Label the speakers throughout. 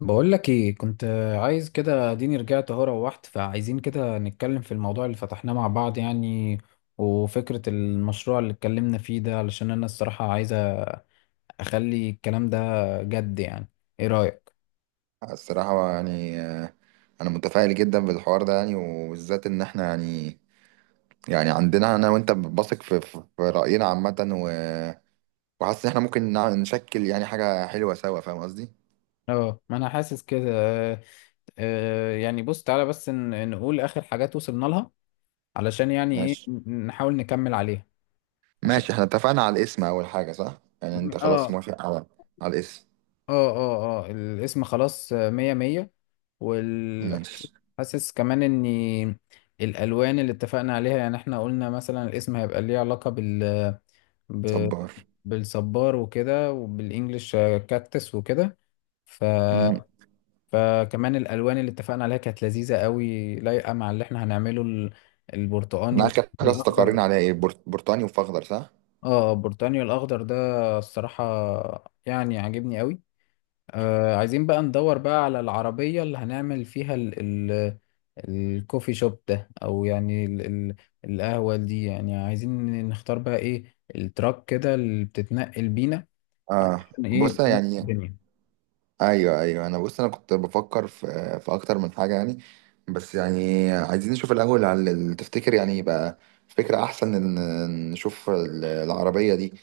Speaker 1: بقول لك ايه كنت عايز كده. اديني رجعت اهو. روحت، فعايزين كده نتكلم في الموضوع اللي فتحناه مع بعض يعني. وفكرة المشروع اللي اتكلمنا فيه ده، علشان انا الصراحة عايز اخلي الكلام ده جد يعني. ايه رأيك؟
Speaker 2: الصراحة يعني أنا متفائل جدا بالحوار ده يعني وبالذات إن إحنا يعني عندنا أنا وأنت بثق في في رأينا عامة وحاسس إن إحنا ممكن نشكل يعني حاجة حلوة سوا، فاهم قصدي؟
Speaker 1: اه، ما انا حاسس كده. آه، يعني بص تعالى بس نقول اخر حاجات وصلنا لها، علشان يعني ايه
Speaker 2: ماشي.
Speaker 1: نحاول نكمل عليها. عشان
Speaker 2: ماشي. إحنا اتفقنا على الاسم أول حاجة، صح؟ يعني أنت خلاص
Speaker 1: اه
Speaker 2: موافق على على الاسم.
Speaker 1: اه الاسم خلاص آه، مية مية. وال
Speaker 2: ماشي.
Speaker 1: حاسس كمان ان الالوان اللي اتفقنا عليها، يعني احنا قلنا مثلا الاسم هيبقى ليه علاقة بال، ب...
Speaker 2: صبار.
Speaker 1: بالصبار وكده، وبالانجلش آه، كاكتس وكده. ف...
Speaker 2: مم.
Speaker 1: فكمان الالوان اللي اتفقنا عليها كانت لذيذة قوي، لايقة مع اللي احنا هنعمله البرتقاني
Speaker 2: إحنا آخر حاجة
Speaker 1: والاخضر.
Speaker 2: استقرينا عليها إيه؟ برتقاني وفخضر، صح؟
Speaker 1: اه، البرتقاني والاخضر ده الصراحة يعني عاجبني قوي. آه عايزين بقى ندور بقى على العربية اللي هنعمل فيها ال الكوفي شوب ده، أو يعني ال القهوة دي. يعني عايزين نختار بقى إيه التراك كده اللي بتتنقل بينا،
Speaker 2: آه.
Speaker 1: عشان
Speaker 2: بص
Speaker 1: إيه نظبط
Speaker 2: يعني
Speaker 1: الدنيا.
Speaker 2: ايوه، ايوه انا انا كنت بفكر في في اكتر من حاجه يعني. بس يعني عايزين نشوف الاول على تفتكر يعني يبقى فكره احسن ان نشوف العربيه دي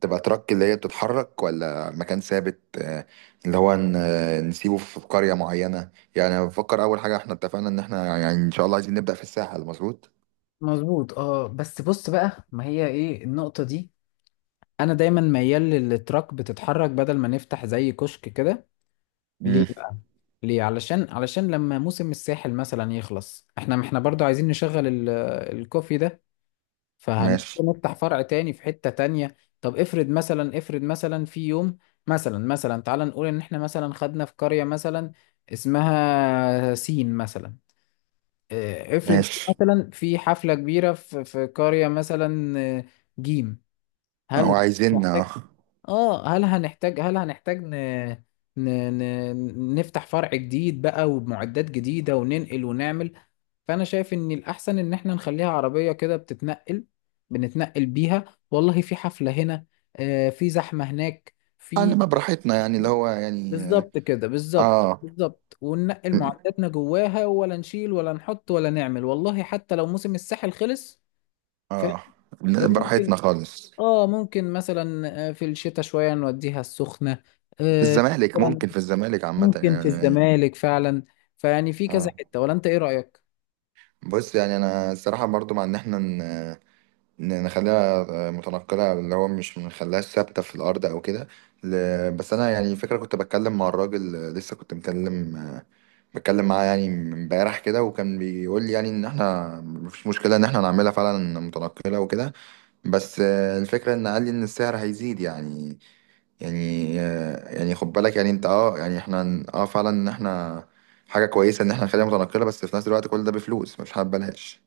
Speaker 2: تبقى ترك اللي هي بتتحرك ولا مكان ثابت، اللي هو نسيبه في قريه معينه. يعني أنا بفكر اول حاجه احنا اتفقنا ان احنا يعني ان شاء الله عايزين نبدا في الساحل. مظبوط.
Speaker 1: مظبوط. اه بس بص بقى، ما هي ايه النقطة دي. انا دايما ميال للتراك بتتحرك بدل ما نفتح زي كشك كده.
Speaker 2: امم
Speaker 1: ليه بقى؟ ليه؟ علشان لما موسم الساحل مثلا يخلص، احنا برضو عايزين نشغل الكوفي ده. فهنضطر
Speaker 2: ماشي.
Speaker 1: نفتح فرع تاني في حتة تانية. طب افرض مثلا، افرض مثلا في يوم، مثلا مثلا تعال نقول ان احنا مثلا خدنا في قرية مثلا اسمها سين مثلا. اه، افرض
Speaker 2: ماشي.
Speaker 1: مثلا في حفلة كبيرة في قرية مثلا اه، جيم.
Speaker 2: او
Speaker 1: هل
Speaker 2: عايزين اه.
Speaker 1: محتاج؟ اه، هل هنحتاج، هل هنحتاج ن... نفتح فرع جديد بقى وبمعدات جديدة، وننقل ونعمل. فانا شايف ان الاحسن ان احنا نخليها عربيه كده بتتنقل، بنتنقل بيها. والله في حفله هنا، آه في زحمه هناك، في.
Speaker 2: نبقى براحتنا يعني اللي هو يعني.
Speaker 1: بالظبط كده، بالظبط
Speaker 2: اه.
Speaker 1: بالظبط، وننقل معداتنا جواها، ولا نشيل ولا نحط ولا نعمل، والله حتى لو موسم الساحل خلص.
Speaker 2: اه،
Speaker 1: فممكن،
Speaker 2: براحتنا خالص.
Speaker 1: اه ممكن مثلا آه، في الشتاء شويه نوديها السخنه
Speaker 2: في
Speaker 1: آه.
Speaker 2: الزمالك،
Speaker 1: مثلا
Speaker 2: ممكن في الزمالك عامة
Speaker 1: ممكن في
Speaker 2: يعني يعني-.
Speaker 1: الزمالك فعلا. فيعني في كذا
Speaker 2: اه.
Speaker 1: حته، ولا انت ايه رايك؟
Speaker 2: بص يعني انا الصراحة برضو مع ان احنا نخليها متنقلة اللي هو مش نخليهاش ثابتة في الارض او كده. بس انا يعني فكرة، كنت بتكلم مع الراجل لسه، كنت مكلم بتكلم معاه يعني امبارح كده، وكان بيقول لي يعني ان احنا مفيش مشكلة ان احنا نعملها فعلا متنقلة وكده. بس الفكرة ان قال لي ان السعر هيزيد يعني. يعني خد بالك يعني انت اه يعني احنا فعلا ان احنا حاجة كويسة ان احنا نخليها متنقلة، بس في نفس الوقت كل ده بفلوس، مش حابة بلاش.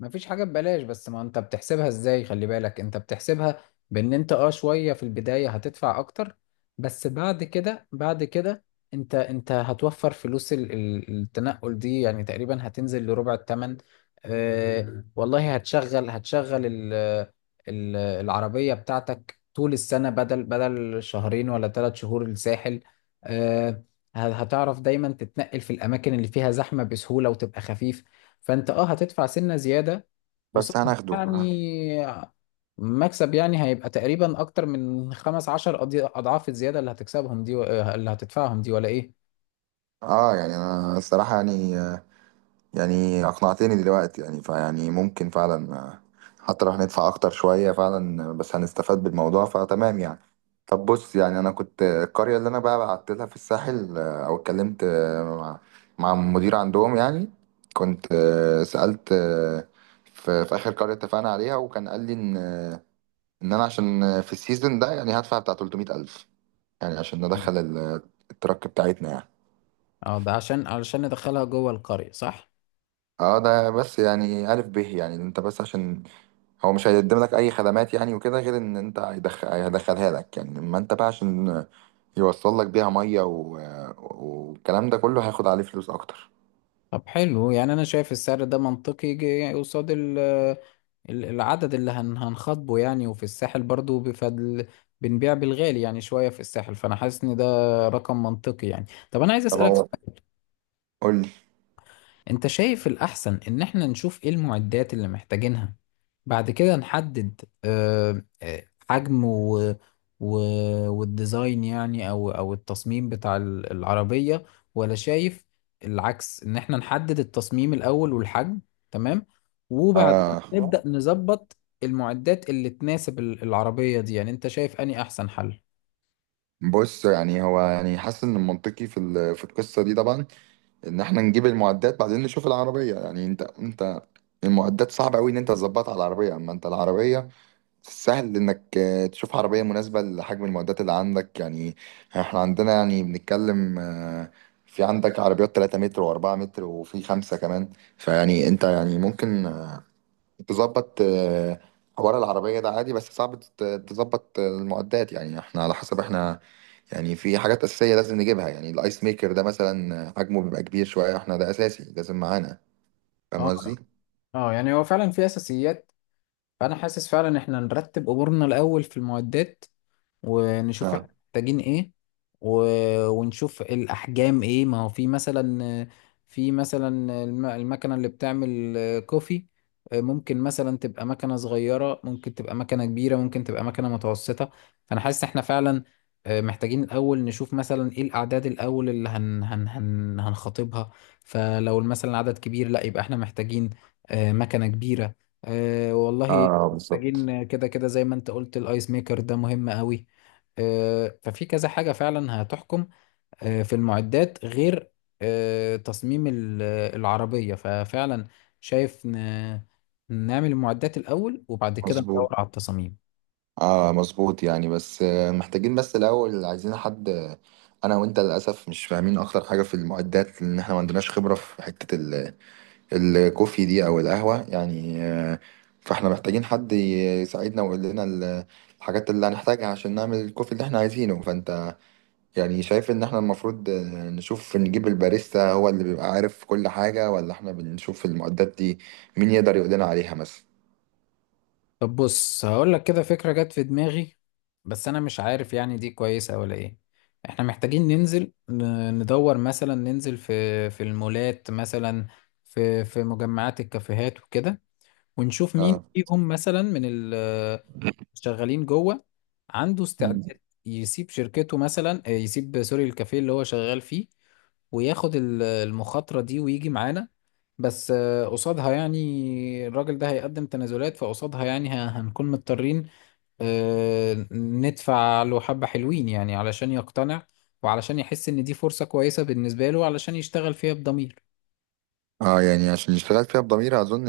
Speaker 1: مفيش حاجة ببلاش، بس ما انت بتحسبها ازاي، خلي بالك انت بتحسبها بان انت اه شوية في البداية هتدفع اكتر، بس بعد كده. انت هتوفر فلوس التنقل دي، يعني تقريبا هتنزل لربع التمن. اه والله، هتشغل ال العربية بتاعتك طول السنة، بدل شهرين ولا ثلاث شهور الساحل. اه هتعرف دايما تتنقل في الأماكن اللي فيها زحمة بسهولة، وتبقى خفيف. فانت اه هتدفع سنة زيادة، وصح
Speaker 2: بس هناخده.
Speaker 1: يعني. مكسب يعني، هيبقى تقريبا اكتر من خمس عشر اضعاف الزيادة اللي هتكسبهم دي، و آه، اللي هتدفعهم دي، ولا ايه؟
Speaker 2: اه يعني انا الصراحة يعني اقنعتني دلوقتي يعني. فيعني ممكن فعلا، حتى لو هندفع اكتر شوية فعلا، بس هنستفاد بالموضوع فتمام يعني. طب بص يعني انا كنت، القرية اللي انا بقى بعت لها في الساحل، او اتكلمت مع مع المدير عندهم يعني. كنت سألت في في اخر قرية اتفقنا عليها، وكان قال لي ان، ان انا عشان في السيزون ده يعني هدفع بتاع 300 الف يعني، عشان
Speaker 1: مم.
Speaker 2: ندخل الترك بتاعتنا يعني.
Speaker 1: اه ده عشان، علشان ندخلها جوه القرية صح.
Speaker 2: اه ده بس يعني ألف به يعني انت بس عشان هو مش هيقدم لك اي خدمات يعني وكده، غير ان انت هيدخل هيدخلها لك يعني. اما انت بقى عشان يوصل لك بيها ميه و... والكلام ده كله هياخد عليه فلوس اكتر.
Speaker 1: طب حلو، يعني انا شايف السعر ده منطقي، قصاد العدد اللي هنخاطبه يعني. وفي الساحل برضو بفضل بنبيع بالغالي يعني شوية في الساحل، فانا حاسس ان ده رقم منطقي يعني. طب انا عايز
Speaker 2: طب
Speaker 1: اسألك،
Speaker 2: هو قول لي.
Speaker 1: انت شايف الأحسن إن احنا نشوف ايه المعدات اللي محتاجينها، بعد كده نحدد آه، آه، حجم، و و... والديزاين، يعني أو أو التصميم بتاع العربية؟ ولا شايف العكس، إن احنا نحدد التصميم الأول والحجم، تمام، وبعدين
Speaker 2: آه
Speaker 1: نبدأ نظبط المعدات اللي تناسب العربية دي؟ يعني انت شايف أني أحسن حل.
Speaker 2: بص يعني هو يعني حاسس ان المنطقي في ال... في القصه دي طبعا ان احنا نجيب المعدات بعدين نشوف العربيه يعني. انت انت المعدات صعب قوي ان انت تظبطها على العربيه، اما انت العربيه سهل انك تشوف عربية مناسبة لحجم المعدات اللي عندك يعني. احنا عندنا يعني بنتكلم، في عندك عربيات 3 متر و4 متر وفي خمسة كمان. فيعني انت يعني ممكن تظبط حوار العربية ده عادي، بس صعب تظبط المعدات يعني احنا على حسب احنا. يعني في حاجات أساسية لازم نجيبها يعني الايس ميكر ده مثلا، حجمه بيبقى كبير شوية، احنا ده أساسي لازم معانا. فاهم
Speaker 1: اه،
Speaker 2: قصدي؟
Speaker 1: اه يعني هو فعلا في اساسيات. فانا حاسس فعلا ان احنا نرتب امورنا الاول في المعدات، ونشوف
Speaker 2: اه.
Speaker 1: احنا محتاجين ايه، و... ونشوف الاحجام ايه. ما هو في مثلا، في مثلا المكنه اللي بتعمل كوفي، ممكن مثلا تبقى مكنه صغيره، ممكن تبقى مكنه كبيره، ممكن تبقى مكنه متوسطه. فانا حاسس احنا فعلا آه، محتاجين الاول نشوف مثلا ايه الاعداد الاول اللي هنخاطبها. فلو مثلا عدد كبير، لا يبقى احنا محتاجين آه، مكنه كبيره. أه والله
Speaker 2: اه بالظبط.
Speaker 1: محتاجين. كده كده زي ما انت قلت، الايس ميكر ده مهم قوي. أه ففي كذا حاجة فعلا هتحكم، أه في المعدات، غير أه تصميم العربية. ففعلا شايف نعمل المعدات الأول، وبعد كده ندور
Speaker 2: مظبوط.
Speaker 1: على التصاميم.
Speaker 2: اه مظبوط يعني. بس محتاجين بس الاول عايزين حد، انا وانت للاسف مش فاهمين اكتر حاجه في المعدات، لان احنا ما عندناش خبره في حته الكوفي دي او القهوه يعني، فاحنا محتاجين حد يساعدنا ويقول لنا الحاجات اللي هنحتاجها عشان نعمل الكوفي اللي احنا عايزينه. فانت يعني شايف ان احنا المفروض نشوف نجيب الباريستا هو اللي بيبقى عارف كل حاجه، ولا احنا بنشوف المعدات دي مين يقدر يقول لنا عليها مثلا.
Speaker 1: طب بص، هقول لك كده فكرة جت في دماغي، بس انا مش عارف يعني دي كويسة ولا ايه. احنا محتاجين ننزل ندور مثلا، ننزل في المولات مثلا، في مجمعات الكافيهات وكده، ونشوف مين
Speaker 2: اه.
Speaker 1: فيهم مثلا من ال، شغالين جوه، عنده
Speaker 2: مم.
Speaker 1: استعداد يسيب شركته مثلا آه، يسيب سوري الكافيه اللي هو شغال فيه، وياخد المخاطرة دي ويجي معانا. بس آه، قصادها يعني الراجل ده هيقدم تنازلات، فقصادها يعني هنكون مضطرين آه، ندفع له حبة حلوين، يعني علشان يقتنع، وعلشان يحس إن دي فرصة كويسة بالنسبة له، علشان يشتغل فيها بضمير.
Speaker 2: اه يعني عشان اشتغلت فيها بضميري اظن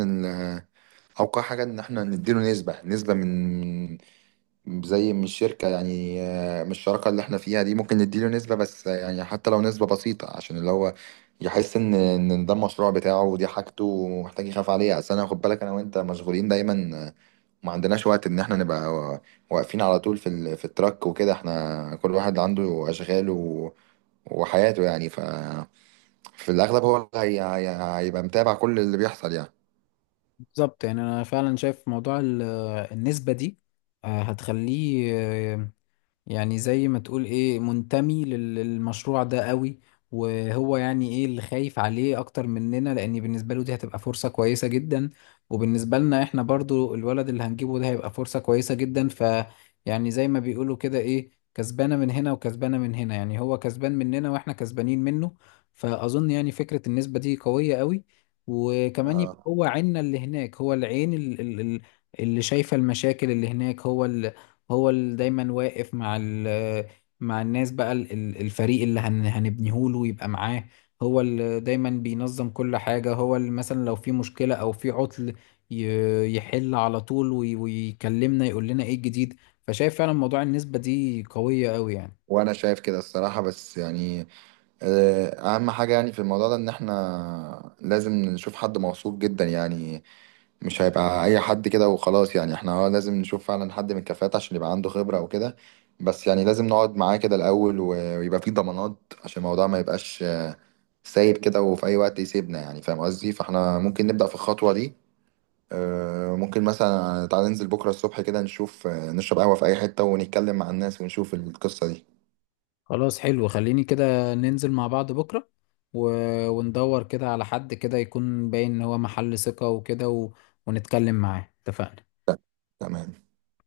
Speaker 2: اوقع حاجه ان احنا نديله نسبه، نسبه من، زي من الشركه يعني، من الشراكه اللي احنا فيها دي ممكن نديله نسبه، بس يعني حتى لو نسبه بسيطه عشان اللي هو يحس ان ان ده المشروع بتاعه ودي حاجته ومحتاج يخاف عليها. اصل انا، خد بالك، انا وانت مشغولين دايما، ما عندناش وقت ان احنا نبقى واقفين على طول في في التراك وكده. احنا كل واحد عنده اشغاله وحياته يعني. ف في الاغلب هو اللي هيبقى متابع كل اللي بيحصل
Speaker 1: بالظبط. يعني أنا فعلا شايف موضوع النسبة دي آه، هتخليه آه، يعني زي ما تقول ايه، منتمي للمشروع ده قوي. وهو يعني ايه اللي خايف عليه اكتر مننا، لان بالنسبه له دي هتبقى فرصه كويسه جدا، وبالنسبه لنا احنا برضو الولد اللي هنجيبه ده هيبقى فرصه كويسه جدا. ف يعني زي ما بيقولوا كده ايه، كسبانه من هنا وكسبانه من هنا، يعني هو كسبان مننا واحنا كسبانين منه. فاظن يعني فكره النسبه دي قويه قوي. وكمان يبقى
Speaker 2: يعني.
Speaker 1: هو عيننا اللي هناك، هو العين اللي شايفه المشاكل اللي هناك. هو اللي دايما واقف مع ال، مع الناس بقى الفريق اللي هنبنيه له يبقى معاه. هو اللي دايما بينظم كل حاجة، هو اللي مثلا لو في مشكلة أو في عطل يحل على طول، ويكلمنا يقول لنا ايه الجديد. فشايف فعلا موضوع النسبة دي قوية قوي يعني.
Speaker 2: وانا شايف كده الصراحة، بس يعني اهم حاجة يعني في الموضوع ده ان احنا لازم نشوف حد موثوق جدا يعني. مش هيبقى اي حد كده وخلاص يعني، احنا اه لازم نشوف فعلا حد من الكفاءات عشان يبقى عنده خبرة وكده. بس يعني لازم نقعد معاه كده الاول ويبقى فيه ضمانات عشان الموضوع ما يبقاش سايب كده وفي اي وقت يسيبنا يعني، فاهم قصدي. فاحنا ممكن نبدأ في الخطوة دي، ممكن مثلا تعالى ننزل بكرة الصبح كده نشوف، نشرب قهوة في اي حتة ونتكلم مع الناس ونشوف القصة دي.
Speaker 1: خلاص حلو، خليني كده ننزل مع بعض بكرة، و... وندور كده على حد كده يكون باين ان هو محل ثقة وكده، و... ونتكلم معاه. اتفقنا.
Speaker 2: تمام.